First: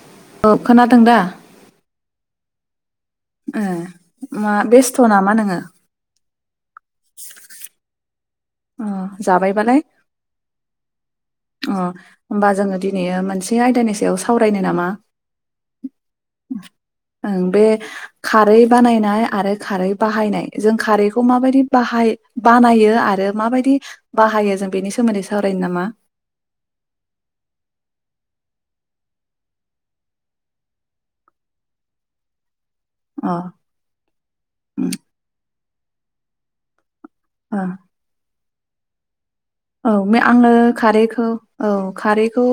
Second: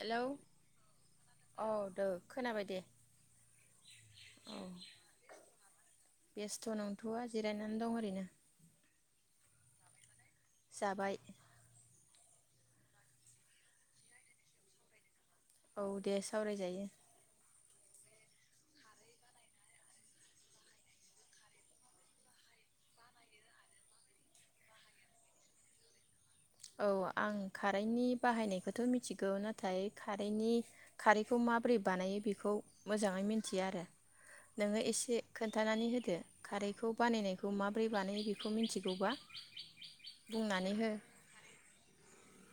Hello औ खोनादों दा औ दो खोनाबाय दे ए मा बेस्थ नामा नोङो? बेेस्ट नंथवआ जिरायनानै दं ओरैनो। अ जाबायबालाय? जाबाय। अ होमबा जोङो दिनै मोनसे आयदानि सायाव सावरायनो नामा? औ दे सावरायजायो। ओं बे खारै बानायनाय आरो खारै बाहायनाय जों खारैखौ माबायदि बाहाय बानायो आरो माबायदि बाहायो जों बेनि सोमोन्दै सावरायनो नामा? औ आं खारैनि बाहायनायखौथ मिथिगौ नाथाय खारैनि खारैखौ माबोरै बानायो बेखौ मोजाङै अ मिथिया आरो नोङो उम एसे खोन खोन्थानानै होदो खारैखौ। बानायनायखौ अ माबोरै बानायो बे बेखौ मिन्थिगौबा? औ आङो बुंनानै हो खारैखौ औ खारैखौ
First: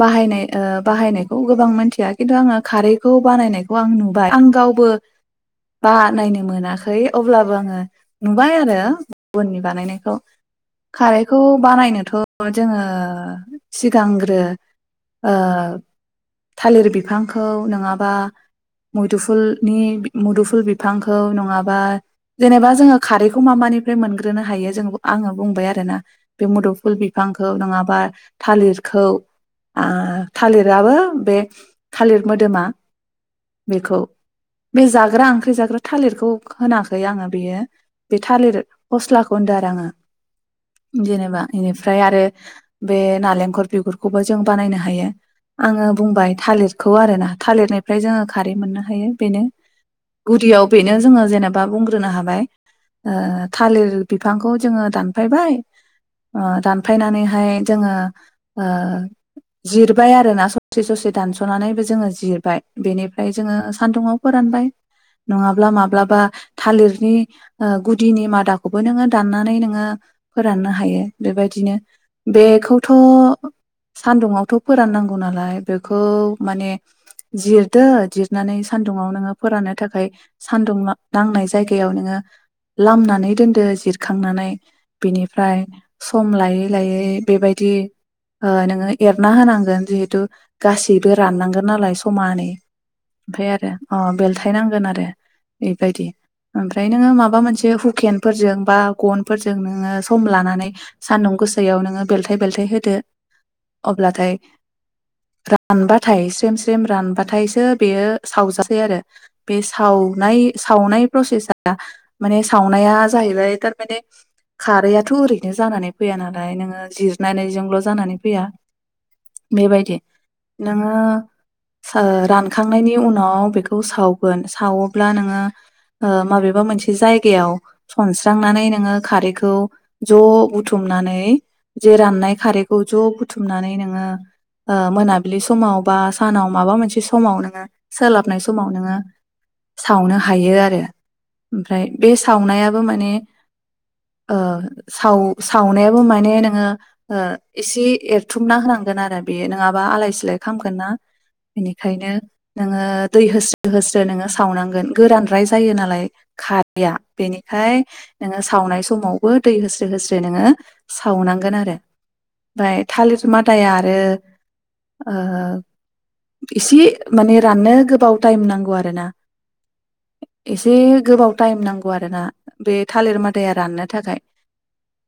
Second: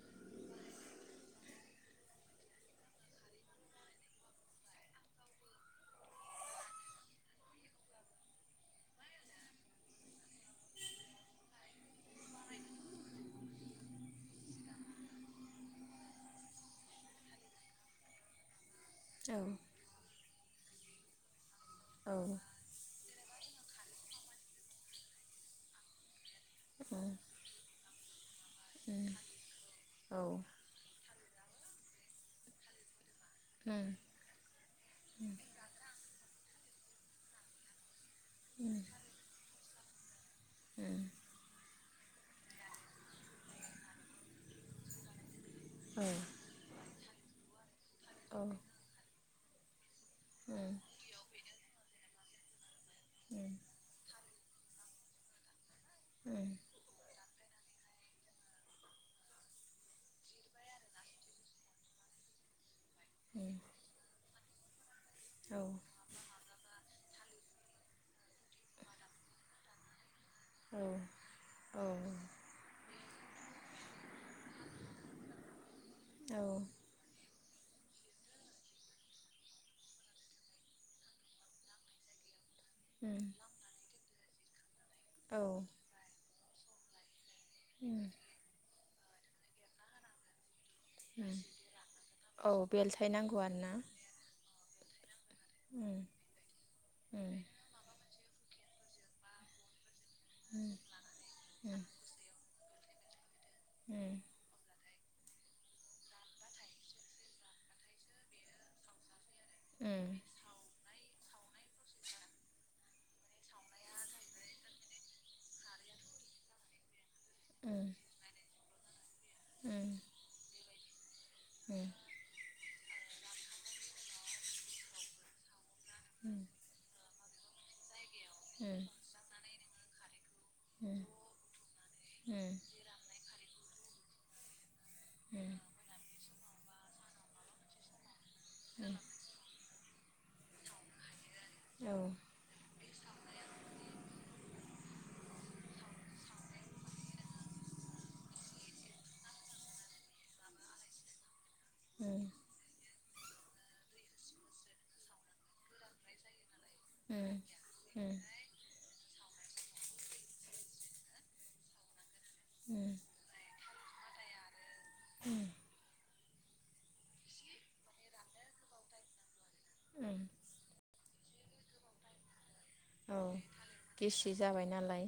बाहायनाय ओ बाहायनायखौ गोबां मिथिया खिन्थु आङो खारैखौ बानायनायखौ आं नुबाय आं गावबो बानायनो मोनाखै अब्लाबो आङो नुबाय आरो गुबुननि बानायनायखौ। खारैखौ बानायनोथ‌ जोङो सिगांग्रो ओ थालिर बिफांखौ नङाबा औ मुदुफुलनि मुदुफुल बिफांखौ नङाब्ला- बा औ उम जेनेबा जोङो खारैखौ मा मानिफ्राय मोनग्रोनो हायो जों आङो बुंबाय आरो। दाना बे मुदुफुल उम बिफांखौ नङाबा थालिरखौ आ औ थालिराबो बे थालिर मोदोमा उम बेखौ बे जाग्रा ओंख्रि जाग्रा थालिरखौ होनाखै आङो बेयो बे थालिर उम फस्लाखौ होनदों आरो आङो। जेनेबा बेनिफ्राय आरो बे नालेंखर बिगुरखौबो जों बानायनो हायो। आङो उम औ बुंबाय थालिर खौ आरो ना थालिरनि निफ्राय जोङो औ खारै मोननो हायो बेनो। गुदियाव उम बेनो जोङो जेनेबा बुंग्रोनो हाबाय उम थालिर बिफांखौ जोङो दानफायबाय ओ उम दानफायनानैहाय जोङो ओ जिरबाय आरोना ससे ससे दानसनानै जोङो जिरबाय बेनिफ्राय उम जोङो सान्दुङाव फोरानबाय। औ नङाब्ला माब्लाबा थालिरनि ओ गुदिनि मादाखौबो नोङो दाननानै नोङो फोराननो हायो बेबायदिनो बेखौ थ सान्दुंआवथ फोराननांगौ नालाय बेखौ माने जिरदो जिरनानै सान्दुुंआव नोङो फोरनो थाखाय सानदुं नांनाय जायगायाव नोङो लामनानै दोनदो जिरखांनानै [unintelligible] बिनिफ्राय सम लायो लायै बेबायदि ओ नोङो एरना होनांगोन जिहेतु गासैबो राननांगोन नालाय समानै बेलथाय नांगौ ओमफ्राय आरोना आरो अ बेलथायनांगोन आ औ बेबायदि ओमफ्राय नोङो उम माबा मोनसे हुकेनफोरजों बा गनफोर जों नोङो सम लानानै सानदुं गोसायाव नो बेलथाइ बेलथाइ हो दो। उम अब्लाथाय रानबाथाय स्रेम स्रेम रानबाथायसो बेयो सावजासै आरो। बे सावनाय सावनाय प्रसेसा माने सावनाया जाहैबाय थारमाने खारैआथ ओरैनो जानानै फैया नालाय नोङो जि नायनायजोंल जानानै फैया बेबायदि नोङो [unintelligible] सखांनायनि उनाव बेखौ सावगोन सावोब्ला नोङो उम माबेबा मोनसे जायगा गायाव सनस्रांनानै नोङो खौ ज बुथुमनानै जे राननाय खारैखौ जे बुथुमनानै नों मा ओ मोनाबिलि समाव बा सानाव माबा मोनसे समाव नोङो सोलाब हाबनाय समाव नोङो सावनो हायो आरो ओमफ्राय बे सावनाया माने ओ साव-सावनायाबो माने नोङो ओ एसे एरथुमना होनांगोन आरो बेयो नङाबा आलाय सिलाय खालामगोन ना बेनिखायनो उम नोङो दै होस्रो होस्रो नोङो सावनांगोन गोरानद्राय जायो नालाय खार बेनिखाय नोङो सावनाय बो दै होस्रे होस्रे नोङो सावनांगोन आरो ओमफ्राय उम थालिरथ मादाया आरो ओ एसे माने राननो गोबाव टाइम नांगौ आरो ना एसे गोबाव टाइम नांगौ आरो ना बे औ थालिर मादाया राननो खाय गिसि जाबाय नालाय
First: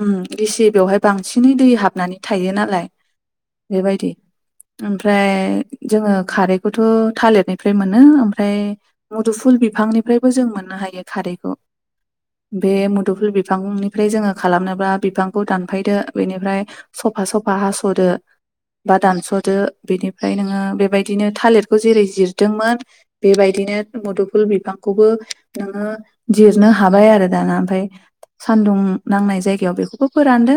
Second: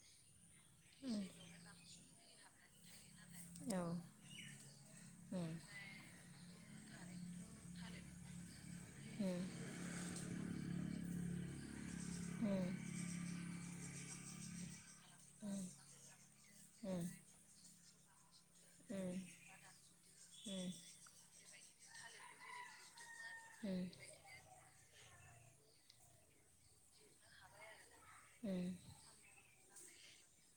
उम गिसि बेहाय उम बांसिनै दै हाबनानै थायो नालाय औ बेबायदि ओमफ्राय उम जोङो खारै बेखौथ थालिरनिफ्राय मोनो ओमफ्राय उम उम मुदुफुल बिफांनिफ्रायबो जों मोननो हायो। खारैखौ उम बे उम मुद फांनिफ्राय जोङो खालामनोब्ला बिफांखौ दानफायदो बेनिफ्राय सफा सफा हास' बोदो बा दानसदो बिनिफ्राय नोङो बेबायदिनो थालिर खौ जेरै जिरदोंमोन। बेबायदिनो मुदुफुल बिफां खौबो नोङो जिरनो हाबाय आरो दाना ओमफाय उम सान्दुं नांनाय जायग याव बेखौबो फोरानदो।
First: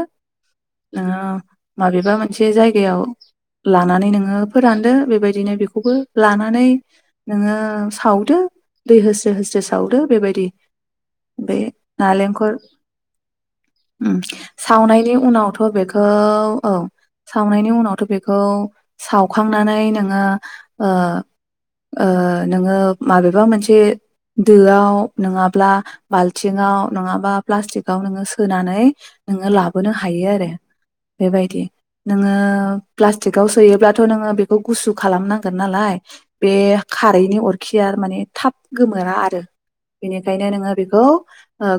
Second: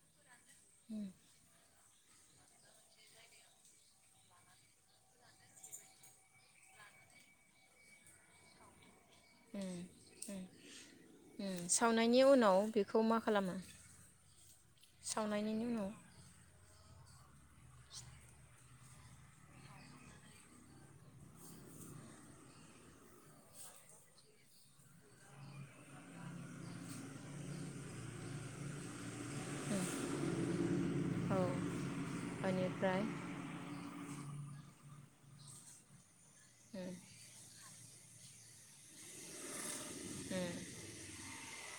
ओं माबेबा मोनसे जायगायाव लानानै नोङो फोरानदो बेबायदिनो बेखौबो लानानै नोङो सावदो। दै होस्रो होस्रो उम सावदो बेबायदि ओमफाय उम, सावनायनि नालेंखर फोर उनाव बेखौ मा खालामो उम सावनायनि उनावथ बेखौ औ सावनायनि उनावथ बेखौ सावखांनानै नोङो ओ ओ नोङो माबेबा मोनसे दोआव नङाब्ला बाल्थिङाव नङाब बा प्लासटिकाव नोङो सोनानै नोङो लाबोनो हायो आरो। औ बेबायदि नोङो बेनिफ्राय उम, प्लास्टिकआव सोयोब्लाथ नोङो बेखौ गुसु खालामनांगोन नालाय बे खारैनि अर खिया माने थाब गोमोरा आरो बेनिखायनो नोङो बेखौ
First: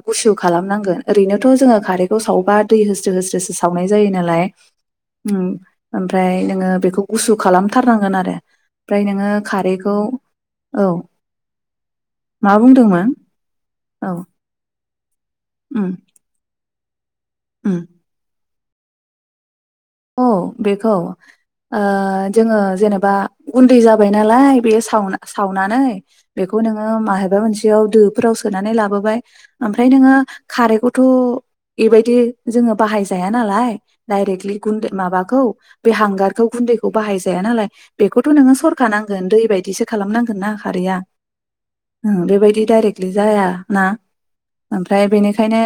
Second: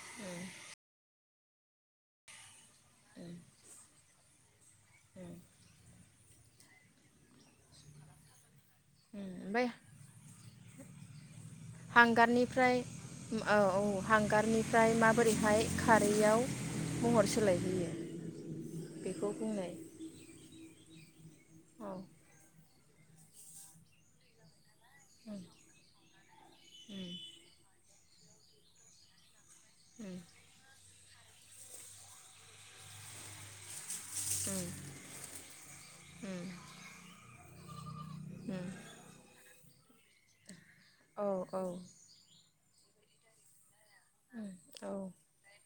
गुसु खालामनांगोन। ओरैनोथ जोङो खारैखौ सावबा दै होस्रो होस्रोसो सावनाय जायो नालाय उम ओमफ्राय नोङो बेखौ गुसु खालामथारनांगोन आरो ओमफ्राय नोङो ओमफ्राय खारैखौ औ मा हांगारनिफ्राय बुंदोंमोन उम औ औ हांगारनि फ्राय माबोरैहाय उम खारैआव महर उम सोलायहोयो? बेखौ बुंनाय औ बेखौ ओ औ उम, जोङो जेनेब बा उन्दै जाबाय नालाइ बेओ सा सावनो सावनानै बेखौ नोङो उम, माहेबा मोनसेयाव दो फोराव सोनानै लाबोबाय ओमफ्राय नोङो उम, खारैखौ थ' एबायदि जोङो बाहाय जाया नालाय दायरेकलि माबाखौ बे उम, हांगारखौ गुन्दैखौ बाहाय जाया नालाय बेखौथ' नोङो उम, सरखा नांगोन दै बायदिसो खालामनांगोन ना खारैया औ औ उम, औ उम, औ उम, औ उम, ओ बेबायदि डायरेकलि जाया ना उम, ओमफ्राय बेनिखायनो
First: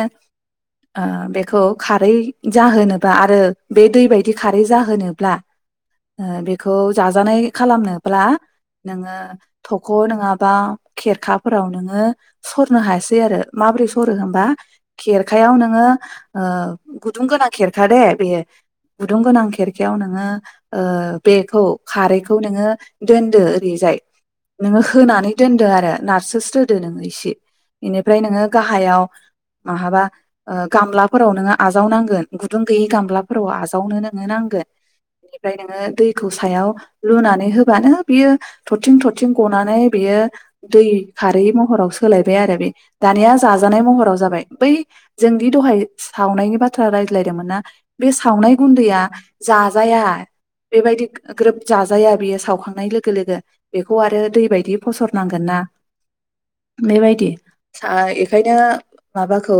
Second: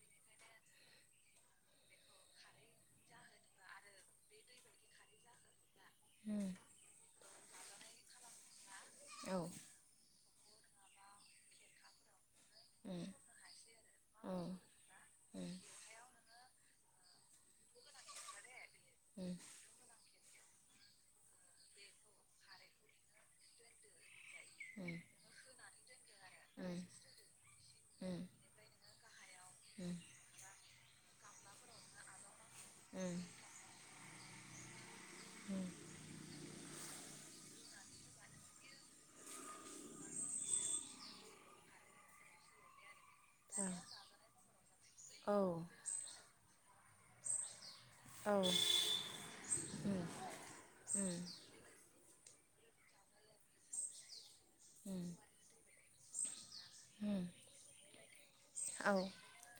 ओ बेखौ खारै जाहोनोबा आरो बे दै बायदि खारै जाहोनोब्ला ओ बेखौ जाजानाय खालामनोब्ला नोङो थख' नोङाबा खेरखाफोराव नोङो सरनो हायासै आरो माबोरै सरो होनबा खेरखायाव नोङो ओ गुदुं गोनां खेरखा दे बेयो गुदुं गोनां खेरखायाव नोङो ओ बेखौ खारैखौ नोङो दोनदो ओरैजाय नोङो होनानै दोन दो आरो नाथ सोस्रोदो नोङो इसे एनिफ्राय नोङो गाहायाव माहाबा उम, ओ गामलाफोराव नोङो आजावनांगोन गुदुं गैयै उम, गामला फोराव आजावनो नोङो नांगोन। एनिफ्राय उम, नोङो दैखौ सायाव लुनानै होबानो बियो थरथिं थरथिं गनानै बियो दै खारै महराव सोलायबाय आरो बे दानिया जाजानाय महराव जाबाय बै औ जोंनि दहाय सावनायनि बाथ थ्रा रायज्लाय दोंमोन ना बे औ सावनाय गुन्दैया जाजाया बेबायदि उम, ग्रोब जाजाया बेयो सावखांनाय लोगो लोगो बेखौ आरो दै बायदि उम, फसरनांगोन ना उम बेबायदि सायो ओंखायनो औ माबाखौ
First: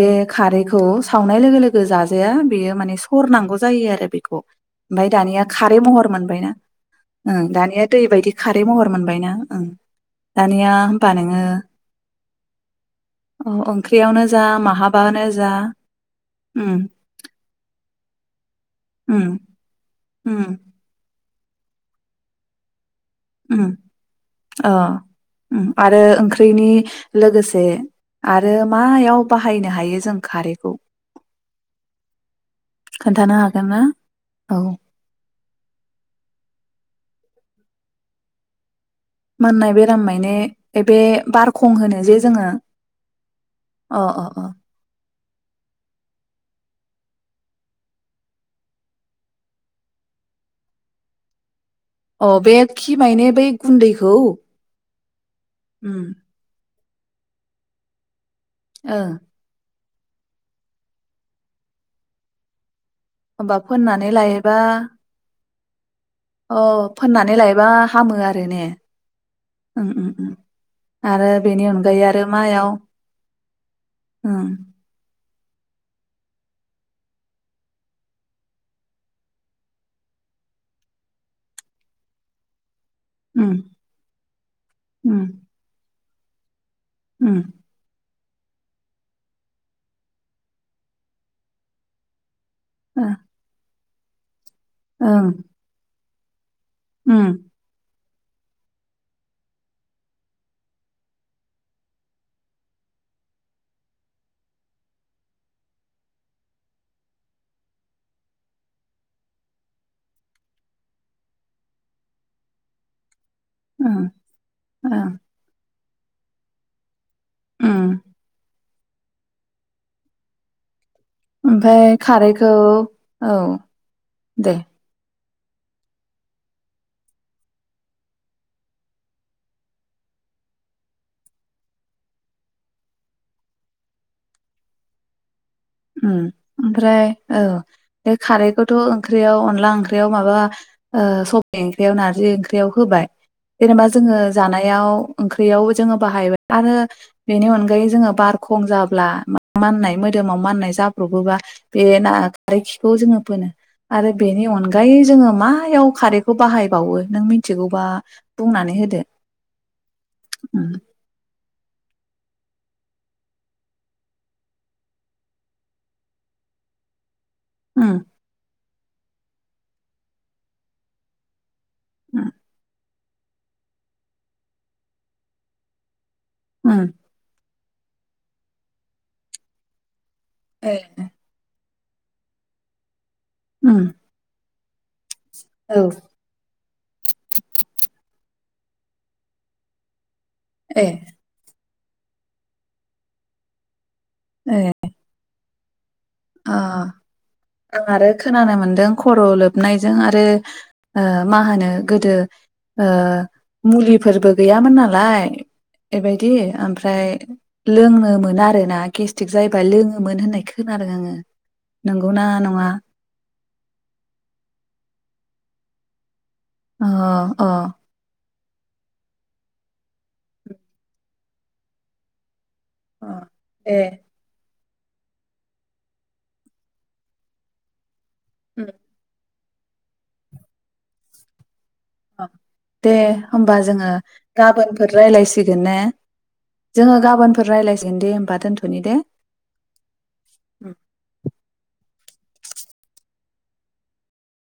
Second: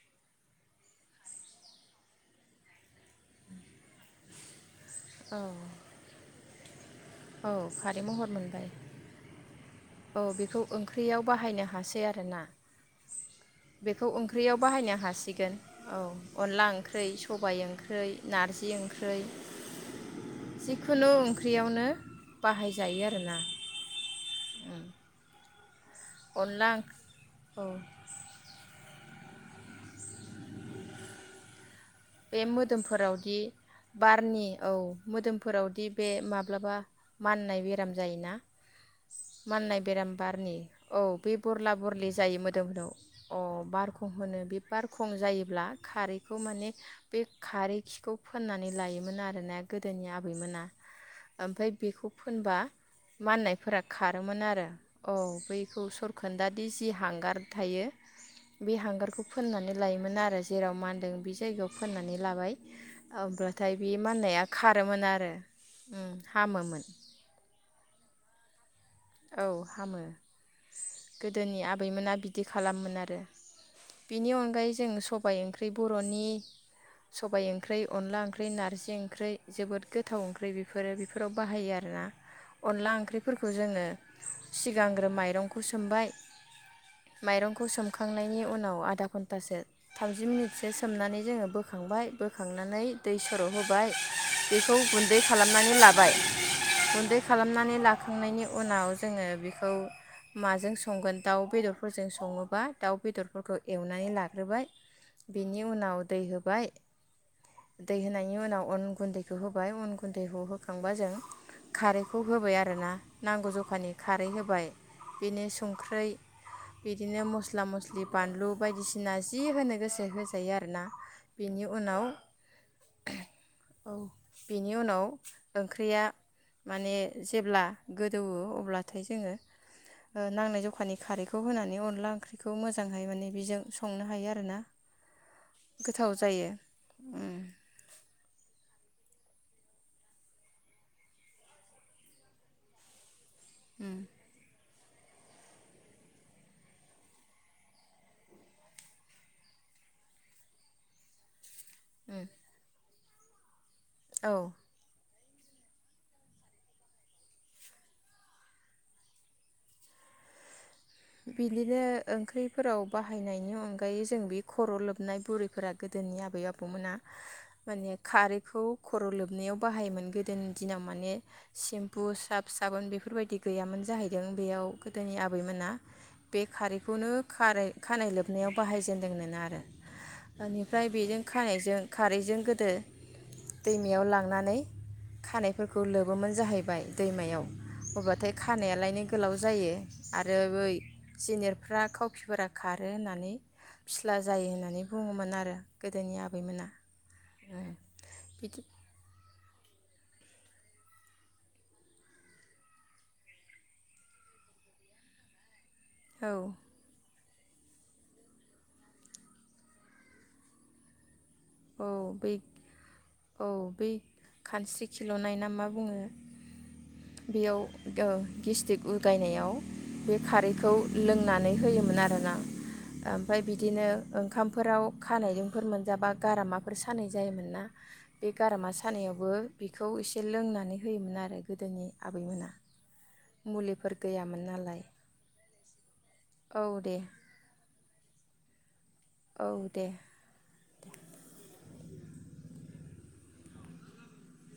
बे खारैखौ सावनाय लोगो लोगो जाजाया बेयो माने सरनांगौ जायो आरो बेखौ। ओमफाय औ दानिया खारै महर मोनबायना ओं औ दानिया दै खारै महर बायदि खारै मोनबाय महर मोनबायना ओं औ बेखौ दानिया होमबा ओंख्रियाव नोङो बाहायनो हासै आरोना औ बेखौ ओंख्रियावनो जा ओंख्रियाव बाहायनो माहाबानो जा हासिगोन औ अनला उम ओंख्रै सबाय ओंख्रै, नारजि ओंख्रै उम उम जिखुनु ओं ख्रियावनो बाहायज जायो आरो ना। उम अ उम। आरो ओंख्रैनि अनला लोगोसे ओं औ आरो मायाव बाहायनो हायो जों खारैखौ? बे खोन्थानो मोदोमफोरावदि हागोन ना बारनि औ मोदोमफोरावदि बे माब्लाबा माननाय बेराम जायोना। माननाय बेराम बारनि औ बे बारखं बरला होनो बरलि जे जायो जोङो मोदोमदाव अ अ बारखं अ होनो अ बे बारखं जायो। अब्ला खारैखौ माने बे खारै खिखौ फोननानै लायोमोन आरोना गोदोनि आबैमोना ओमफाय बेखौ अ बे फोनबा खि माने बै माननायफोरा गुन्दैखौ खारोमोन आरो। औ। बैखौ उम सरखोन्दा [unintelligible] जि हांगार थायो। बे ओं हांगारखौ फोननानै लायोमोन आरो जेराव मानदों बे जायगायाव फोननानै लाबाय। होमबा अब्लाथाय बे फोननानै माननाया लायोबा खारोमोन आरो। उम अ हामोमोन फोननानै लायोबा हामो आरो। रो ने? औ उम हामो उम उम आरो गोदोनि बेनि अनगायै आबैमोना आरो बिदि मायाव खालामोमोन आरो बिनि उम अनगायै जों सब सबाइ ओंख्रै बर'नि सबाइ ओंख्रै अनला ओंख्रै नारजि ओंख्रै जोबोद गोथाव ओंख्रै बेफोरो बेफोराव बाहायो आरोना। अनला ओंख्रिफोरखौ उम जोङो सिगांग्रो उम माइरंखौ सोमबाय उम माइरंखौ सोमखांनाय नि उनाव आदा घन्टासो थामजि मिनिटसो सोमनानै जोङो बोखांबाय बो खांनानै ओ दै सर' होबाय बेखौ गुन्दै ओं खालामनानै लाबाय। गुन्दै उम खालामनानै ला खांनायनि उनाव जोङो बेखौ माजों संगोन दाउ बेदरफोरजों सङोबा दाउ बेदरफोरखौ एवनानै लाग्रोबाय बेनि उनाव दै होबाय दै होनायनि उनाव अन गुन्दैखौ होबाय अन गुन्दैखौ होखांबा जों खारैखौ होबाय आरोना। नांगौ जखानि। ओं खारै होबाय ओं बेनि सं ख्रै बे बिदिनो मस्ला उम मस्लि बानलु बायदिसिना जि होनो गोसो होजायो आरो ना। ओमफाय खारैखौ औ दे बेनि उनाव ओंख्रिया माने जेब्ला गोदौवो अब्ला थाय जोङो ओ नांनाय जखानि खारैखौ होनानै अनला ओंख्रिखौ मोजांहै माने बेजों संनो हायो आरो ना ओ ओमफ्राय औ बे खारैखौ थ' ओंख्रियाव अनला ओंख्रियाव माबा ओ सबाय ओंख्रियाव नारजि ओंख्रियाव होबाय जेनोबा जोङो जानायाव ओंख्रियाव जोङो बाहायबाय आरो बेनि अनगायै जोङो बारखं जाब्ला माननाय मोदोमाव माननाय जाब्रबोबा बे ना उम खारै खौ जोङो फोनो आरो बेनि औ अनगायै जोङो मायाव खारैखौ बाहायबावो नों मिथिगौबा बुंनानै होदो। बिदिनो ओंख्रिफोराव बाहायनायनि अनगायै जों बे खर' लोबनाय बुरैफोरा गोदोनि आबै आबौमोना उम माने खारैखौ खर' लोबनायाव बाहायोमोन गोदोनि दिनाव माने सेम्पु उम साफ साबोन बेफोर बेफोरबायदि गैयामोन जाहैदों बेयाव गोदोनि आबैमोना बे उम खारैखौनो खारै खानाय लोबनायाव बाहायजेनदोंनोना आरो। ए बेनिफ्राय बेजों खानायजों खारैजों गोदो उम दैमायाव लांनानै औ खानायफोरखौ लोबोमोन जाहैबाय दैमायाव अब्लाथाय खानायालायनो गोलाव जायो आरो ए सिनियार फ्रा खावखिफोरा खारो होननानै फिस्ला जायो ए होननानै बुङोमोन आरो गोदोनि आबैमोना। अ आं आरो खोनानो बिदि मोन्दों ख र लोबनायजों आरो ओ मा होनो गोदो ओ मुलिफोरबो गैयामोन नालाय बेबायदि औ ओमफ्राय लोंनोमोन आरोना गेस्टिक जायोबा लोङोमोन होननाय खोनादों आङो। [inaudible] औ नंगौना बै नङा? औ बे खानस्रि खिल'नाय ना मा बुङो? अ अ। बेयाव ओ गेस्टिक उगायनायाव बे खारैखौ लोंनानै होयोमोन आरोना। अ ओमफाय दे बिदिनो ओंखाम फोराव खानायदोंफोर मोनजाबा गारामाफोर सानाय जायोमोन ना बे गारामा उम सानायावबो बेखौ एसे लोंनानै होयोमोन आरो। गोदोनि अ आबैमोना। दे होमबा जोंहा मुलिफोर गैयामोन नालाय गाबोनफोर रायलायसिगोन। ने? औ जोङो दे गाबोनफोर रायलाय सिगोन दे होमबा दोनथ'नि दे। औ दे। उम